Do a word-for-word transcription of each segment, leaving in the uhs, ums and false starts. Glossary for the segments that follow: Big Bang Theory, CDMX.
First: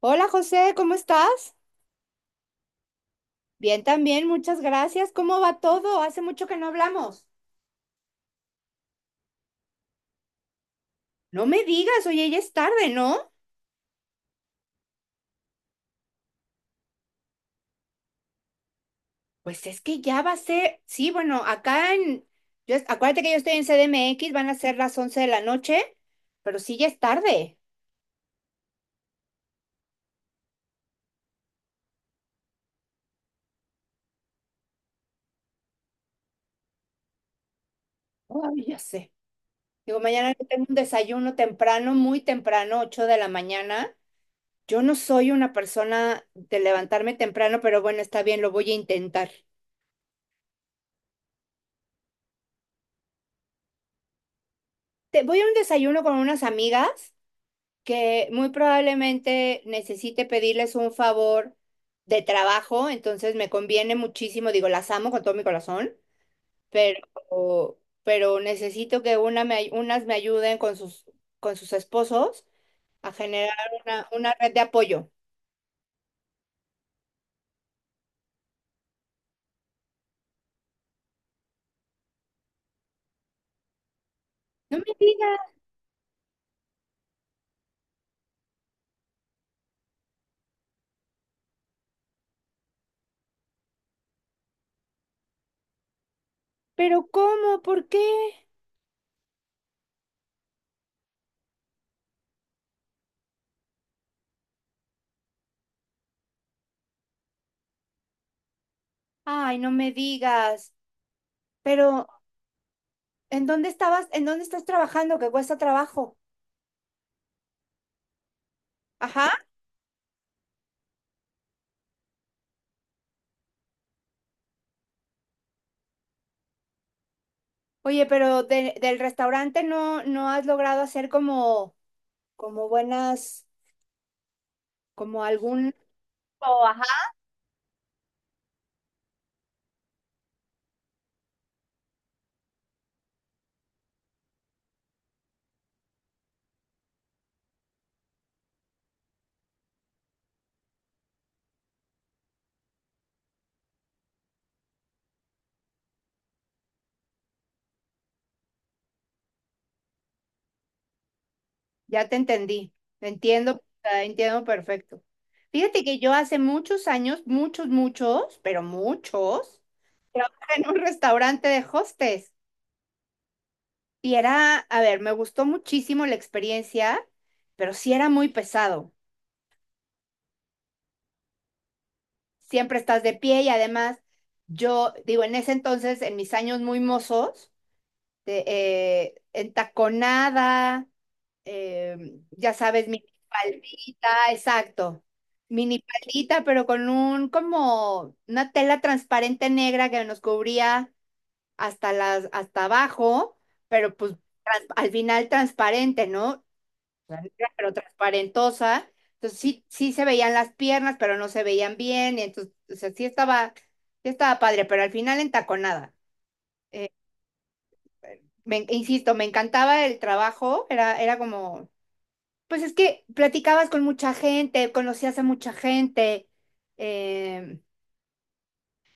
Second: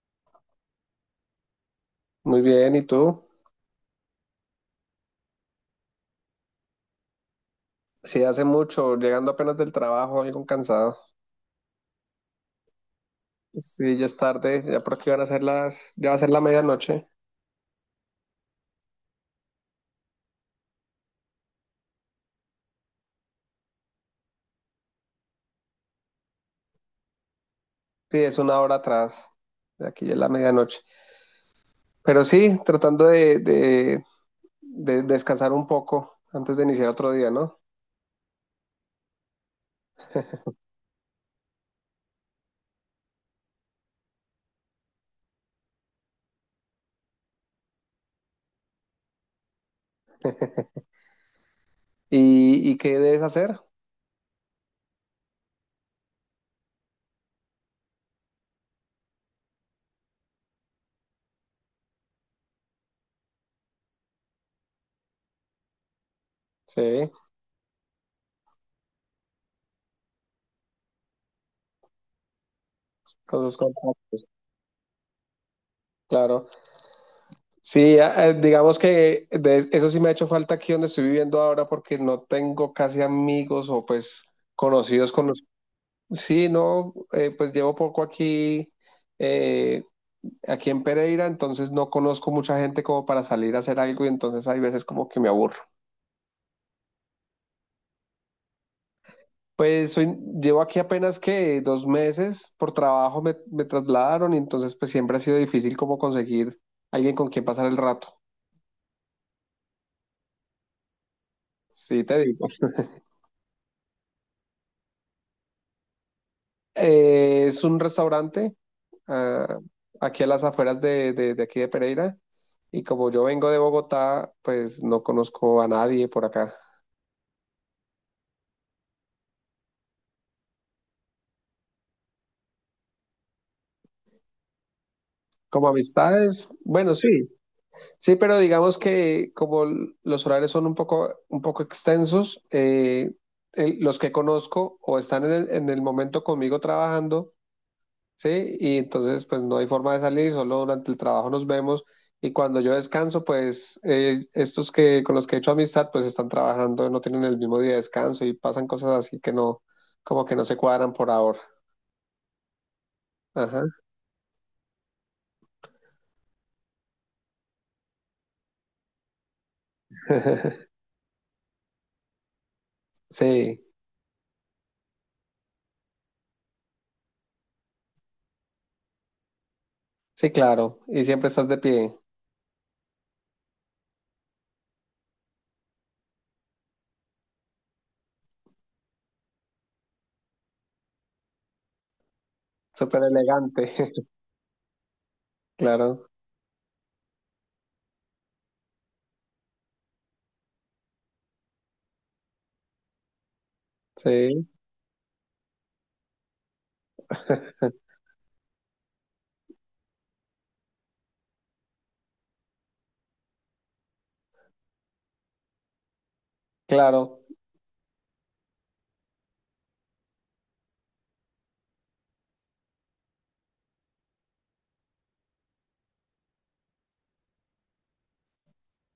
Hola José, ¿cómo estás? Muy bien, ¿y tú? Bien también, muchas gracias. ¿Cómo va todo? Hace mucho que no hablamos. Sí, hace mucho, llegando apenas del trabajo, algo cansado. No me digas, oye, ya es tarde, ¿no? Sí, ya es tarde, ya por aquí van a ser las, ya va a ser la medianoche. Pues es que ya va a ser, sí, bueno, acá en, yo, acuérdate que yo estoy en C D M X, van a ser las once de la noche, pero sí ya es tarde. Sí, es una hora atrás, de aquí ya es la medianoche. Pero sí, tratando de, de- de descansar un poco antes de iniciar otro día, ¿no? Ay, ya sé. Digo, mañana yo tengo un desayuno temprano, muy temprano, ocho de la mañana. Yo no soy una persona de levantarme temprano, pero bueno, está bien, lo voy a intentar. ¿Y, y qué debes hacer? Te, voy a un desayuno con unas amigas que muy probablemente necesite pedirles un favor de trabajo, entonces me conviene muchísimo, digo, las amo con todo mi corazón, pero, Sí, pero necesito que una me ay- unas me ayuden con sus, con sus esposos a con generar sus una, contactos, una red de apoyo. claro. Sí, a- eh, digamos que de- eso sí me ha hecho falta aquí donde estoy viviendo ahora porque no tengo casi amigos o pues No me conocidos con. digas, Sí, no, eh, pues llevo poco aquí, eh, aquí en Pereira, entonces no conozco mucha gente como para salir a hacer algo y entonces hay veces como que me aburro. pero ¿cómo? ¿Por qué? Pues soy, llevo aquí apenas que dos meses por trabajo me, me trasladaron y entonces pues siempre ha sido difícil como conseguir alguien con quien pasar el rato. Ay, no me digas, Sí, pero te digo. ¿en dónde estabas? ¿En dónde estás trabajando que cuesta trabajo? Eh, es un restaurante Ajá. ah, aquí a las afueras de, de de aquí de Pereira y como yo vengo de Bogotá, pues no conozco a nadie por acá. Oye, pero de- del restaurante no, no has logrado hacer como. Como buenas, como Como algún. amistades, O, ajá, bueno, sí, sí, pero digamos que como l- los horarios son un poco, un poco extensos, eh, el- los que conozco o están en el, en el momento conmigo trabajando, sí, y entonces pues no hay forma de salir, solo durante el trabajo nos vemos y cuando yo descanso, pues eh, estos que con los que he hecho amistad, pues están trabajando, no tienen el mismo día de descanso y pasan cosas así que no, como que no se cuadran por ahora. ya te entendí, entiendo, Ajá. ah, entiendo perfecto. Fíjate que yo hace muchos años, muchos, muchos, pero muchos, trabajé en un restaurante de hostes Sí, y era, a ver, me gustó muchísimo la experiencia, pero sí era muy pesado. sí, claro, y siempre estás de pie. Siempre estás de pie y además yo, digo, en ese entonces, en mis años muy mozos, de, eh, entaconada. eh, ya sabes, Súper elegante, minifaldita, exacto. claro, Minifaldita, pero con un como una tela transparente negra que nos cubría hasta las, hasta abajo, pero pues sí, trans- al final transparente, ¿no? O sea, negra, pero transparentosa. Entonces sí, sí se veían las piernas, pero no se veían bien. Y entonces, o sea, sí estaba, sí estaba padre, pero al final entaconada. claro. Me, insisto, me encantaba el trabajo, era, era como. Pues es que platicabas con mucha gente, conocías a mucha gente, eh,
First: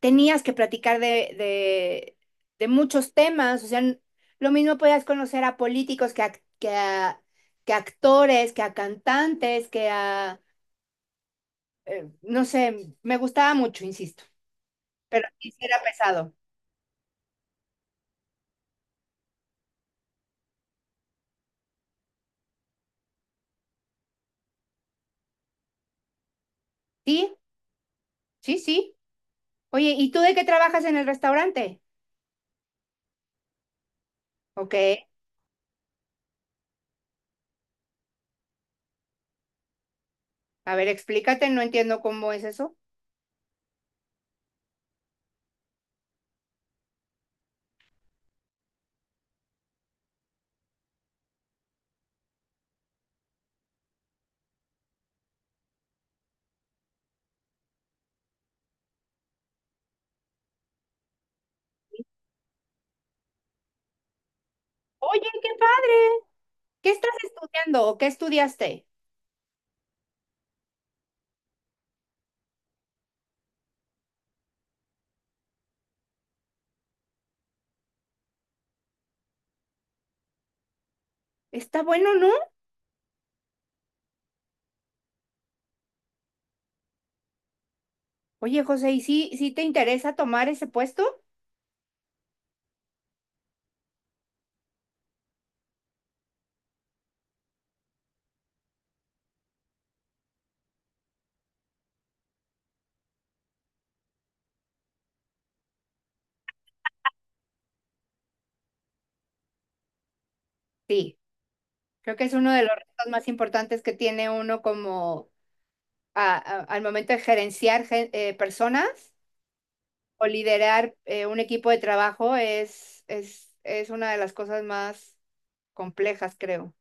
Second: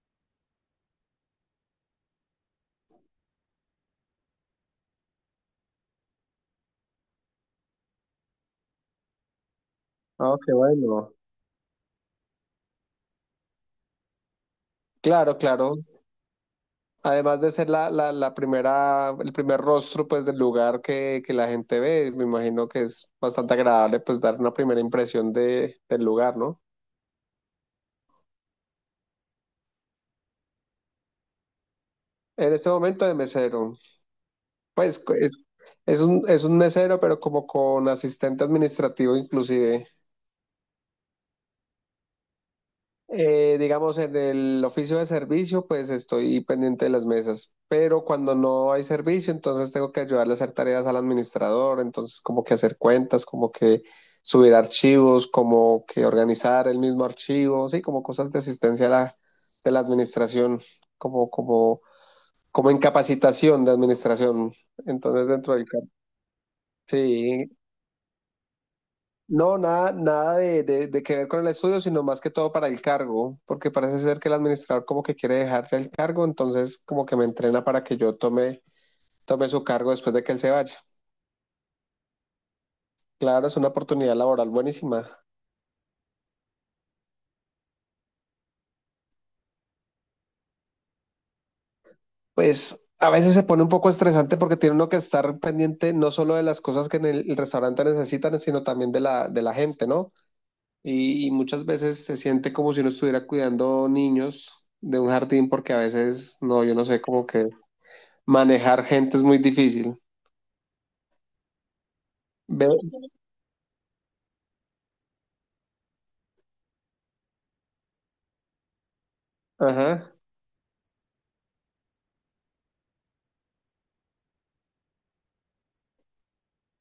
tenías que platicar de, de, de muchos temas, o sea, n- lo mismo podías conocer a políticos que a, que a, que a actores, que a cantantes, que Ah, a, qué bueno. eh, no sé, me gustaba mucho, insisto, pero Claro, sí sí claro. era pesado. Además de ser la, la, la primera, el primer rostro pues del lugar que, que la gente ve, me imagino que es bastante agradable pues dar una primera impresión de, del lugar, ¿no? Sí, sí, sí. Oye, ¿y tú de qué trabajas en el restaurante? En este momento de mesero, Ok, pues co- es, es un, es un mesero, pero como con asistente administrativo inclusive. a ver, explícate, no entiendo cómo es eso. Eh, digamos, en el oficio de servicio, pues estoy pendiente de las mesas, pero cuando no hay servicio, entonces tengo que ayudarle a hacer tareas al administrador, entonces como que hacer cuentas, como que subir archivos, como que organizar el mismo archivo, sí, como cosas de asistencia a la, de la administración, como, como, como incapacitación de administración. Oye, Entonces qué dentro del campo, padre. ¿Qué estás sí, estudiando o qué estudiaste? no, nada, nada de, de- de que ver con el estudio, sino más que todo para el cargo, porque parece ser que el administrador como que quiere dejarle el cargo, entonces como que me entrena para que yo tome, tome su cargo después de que él se vaya. Está bueno, ¿no? Claro, es una oportunidad laboral buenísima. Oye, José, ¿y sí, sí te interesa tomar ese puesto? Pues a veces se pone un poco estresante porque tiene uno que estar pendiente no solo de las cosas que en el, el restaurante necesitan, sino también de la, de la gente, ¿no? Y, y muchas veces se siente como si uno estuviera cuidando niños de un jardín, porque a veces, no, yo no sé, como que... Manejar gente es muy difícil. Sí, creo que es uno de Ve, los retos más importantes que tiene uno como a- a- al momento de gerenciar gen- eh, personas ajá. o liderar eh, un equipo de trabajo es, es, es una de las cosas más complejas, creo.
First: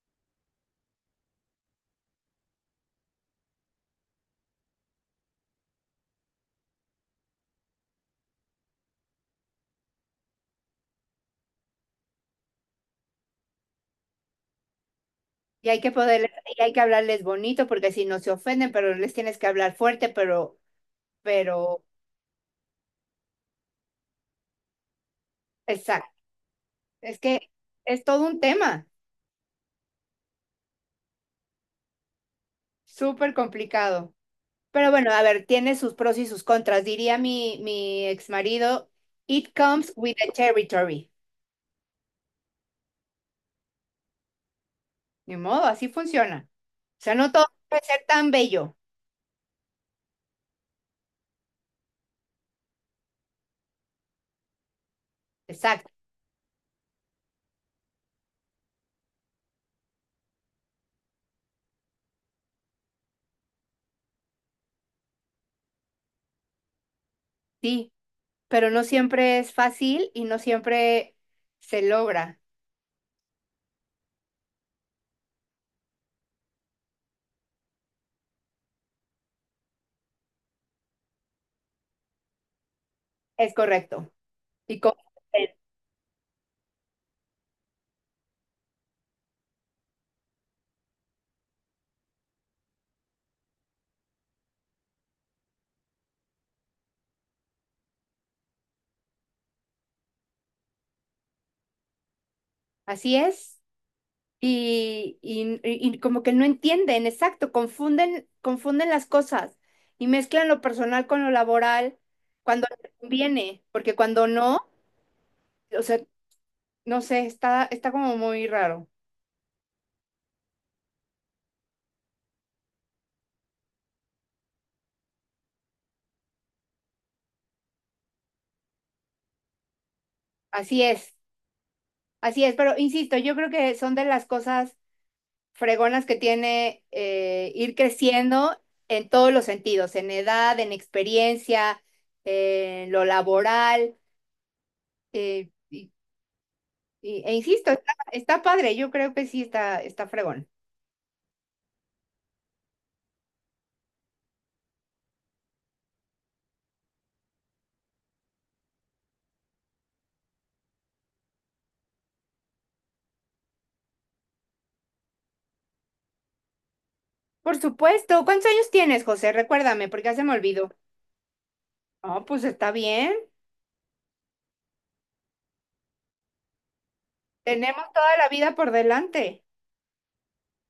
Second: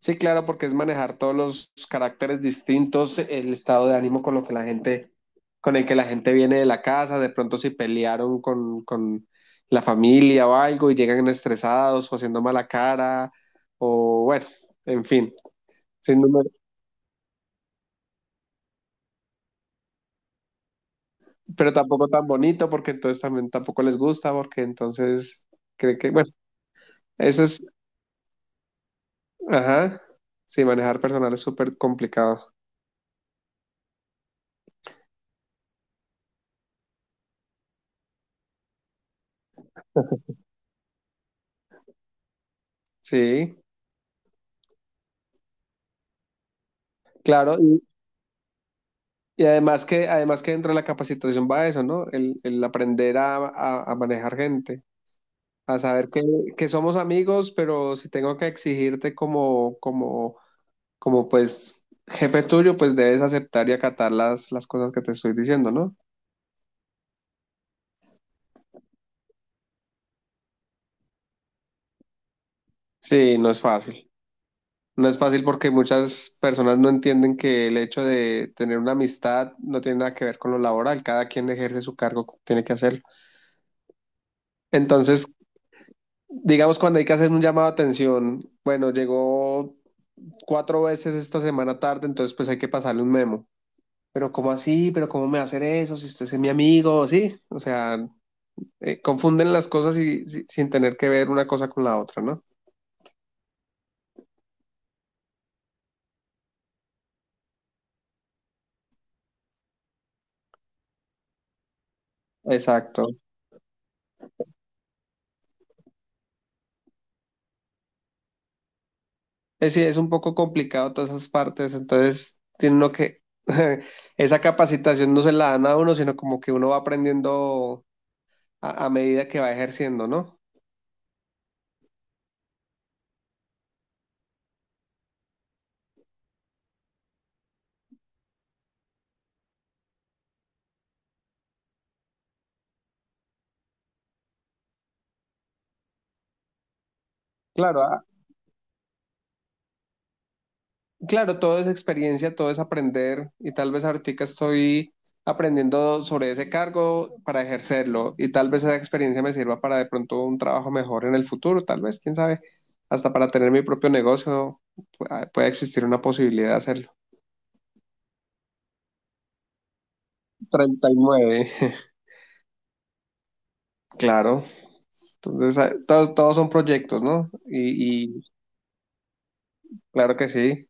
Sí, claro, porque es manejar todos los caracteres distintos, el estado de ánimo con lo que la gente, con el que la gente viene de la casa, de pronto si pelearon con, con la familia o algo y llegan estresados o haciendo mala cara, o bueno, en fin, Y hay que sin poder, número, y hay que hablarles bonito porque si no se ofenden, pero les tienes que hablar fuerte, pero, pero pero, tampoco tan bonito porque entonces también tampoco les gusta porque entonces cree exacto. que, bueno, Es eso que es, es todo un tema. ajá, sí, manejar personal es súper complicado, Súper complicado. Pero bueno, a ver, tiene sus pros y sus contras. Diría mi, mi ex marido, it comes with the territory. sí. Ni modo, así funciona. O sea, no todo Claro, puede y, ser tan bello. y además que además que dentro de la capacitación va eso, ¿no? El, el aprender a, a- a manejar gente, a Exacto, saber que, que somos amigos, pero si tengo que exigirte como, como, como pues jefe tuyo, pues debes aceptar y acatar las, las cosas que te estoy diciendo, ¿no? sí. Pero no siempre es fácil y no siempre se logra. Sí, no es fácil. No es fácil porque muchas personas no entienden que el hecho de tener una amistad no tiene nada que ver con lo laboral. Cada quien ejerce su cargo, como tiene que hacerlo. Es correcto. Y con- Entonces, digamos, cuando hay que hacer un llamado de atención, bueno, llegó cuatro veces esta semana tarde, entonces pues hay que pasarle un memo. Pero ¿cómo así? ¿Pero cómo me va a hacer eso? Si usted es mi amigo, sí. O sea, eh, confunden las cosas y, si- sin tener que ver una cosa con la otra, ¿no? así es. Y, y- y como que no entienden, exacto, confunden, confunden las cosas y mezclan lo personal con lo laboral cuando les Exacto. conviene, porque cuando no, o sea, no sé, está, está como muy raro. Es, sí, es un poco complicado todas esas partes, entonces tiene uno que, esa capacitación no se la dan a uno, sino como que uno va aprendiendo a, a medida que va ejerciendo, ¿no? Así es, así es, pero insisto, yo creo que son de las cosas fregonas que tiene eh, ir creciendo en todos los sentidos, en edad, en experiencia, en lo laboral. eh, Y- e insisto, Claro, está, está padre, yo creo que sí está, está fregón. claro, todo es experiencia, todo es aprender y tal vez ahorita estoy aprendiendo sobre ese cargo para ejercerlo y tal vez esa experiencia me sirva para de pronto un trabajo mejor en el futuro, tal vez, quién sabe, hasta para tener mi propio negocio pu- puede existir una posibilidad de hacerlo. Por supuesto, ¿cuántos años tienes, José? Recuérdame, porque ya se me olvidó. Treinta y nueve. No, pues está bien. Claro. Entonces, ah, todos, todos son proyectos, ¿no? Tenemos Y, toda y la vida por delante. claro que sí.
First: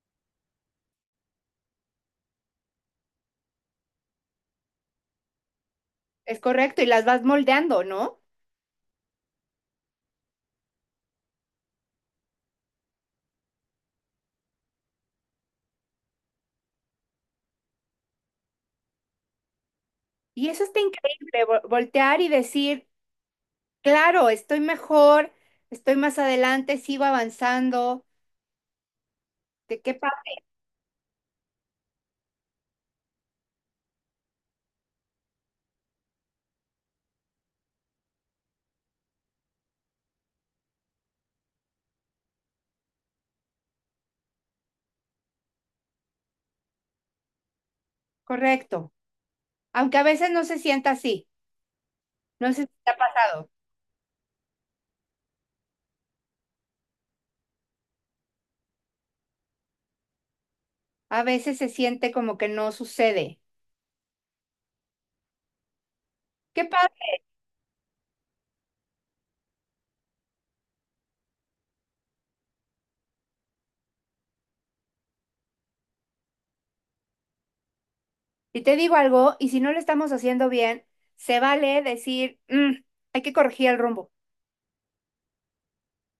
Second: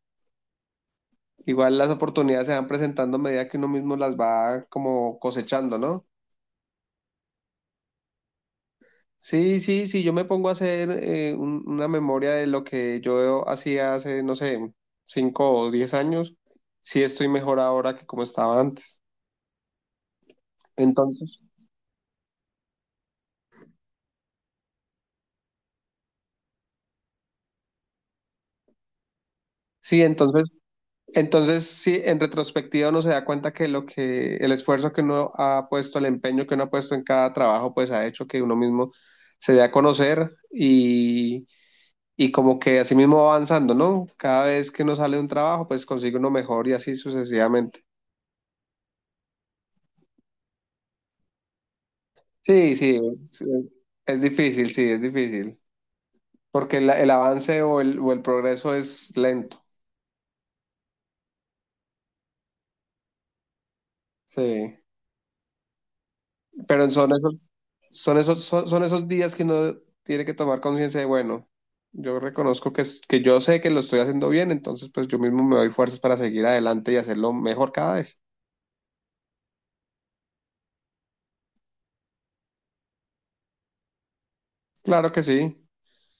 Igual las oportunidades se van presentando a medida que uno mismo las va como cosechando, ¿no? Es correcto, y las vas moldeando, ¿no? Sí, sí, sí, yo me pongo a hacer eh, un- una memoria de lo que yo hacía hace, no sé, cinco o diez años, sí estoy mejor ahora que como estaba antes. Y eso está Entonces, increíble, vo- voltear y decir, claro, estoy mejor, estoy más adelante, sigo avanzando. ¿De qué sí, pa- entonces, entonces sí, en retrospectiva uno se da cuenta que lo que, el esfuerzo que uno ha puesto, el empeño que uno ha puesto en cada trabajo, pues ha hecho que uno mismo se dé a conocer y, y como que así mismo va avanzando, ¿no? Cada vez que uno sale de un trabajo, pues consigue uno mejor y así sucesivamente. Correcto. Aunque a veces no se sienta así. No sé si Sí, te ha sí, es, pasado. es difícil, sí, es difícil, porque el el avance o el, o el progreso es lento, A veces se siente como que no sucede. sí, ¿Qué pasa? pero son esos, son esos, son, son esos días que uno tiene que tomar conciencia de, bueno, yo reconozco que, es- que yo sé que lo estoy haciendo bien, entonces pues yo mismo me doy fuerzas para seguir adelante y hacerlo mejor cada vez. Y te digo algo, y si no lo estamos haciendo bien, se vale decir, "Mm, hay que corregir el rumbo, Claro que sí.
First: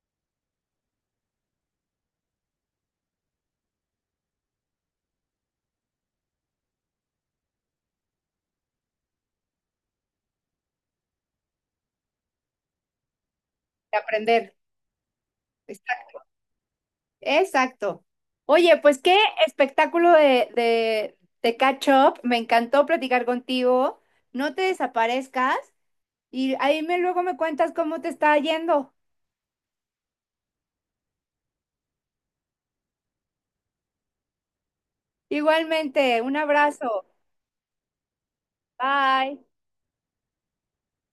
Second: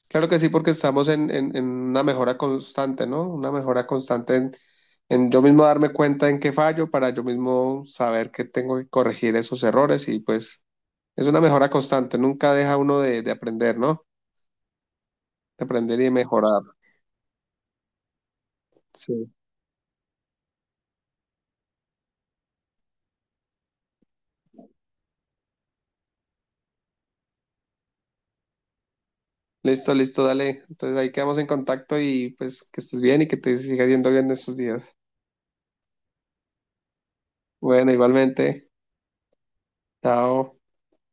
Claro que sí, porque estamos en, en- en una mejora constante, ¿no? Una mejora constante en, en yo mismo darme cuenta en qué fallo para yo mismo saber que tengo que corregir esos errores y pues es una mejora constante, nunca deja uno de, de aprender, ¿no? aprender. De aprender y Está- de mejorar. Exacto. Oye, pues qué Sí. espectáculo de, de, de catch up. Me encantó platicar contigo. No te desaparezcas y ahí me luego me cuentas cómo te está yendo. Listo, listo, dale. Entonces ahí quedamos en contacto y pues que estés bien y que te siga yendo bien estos días. Igualmente, un abrazo. Bueno, igualmente. Bye. Chao.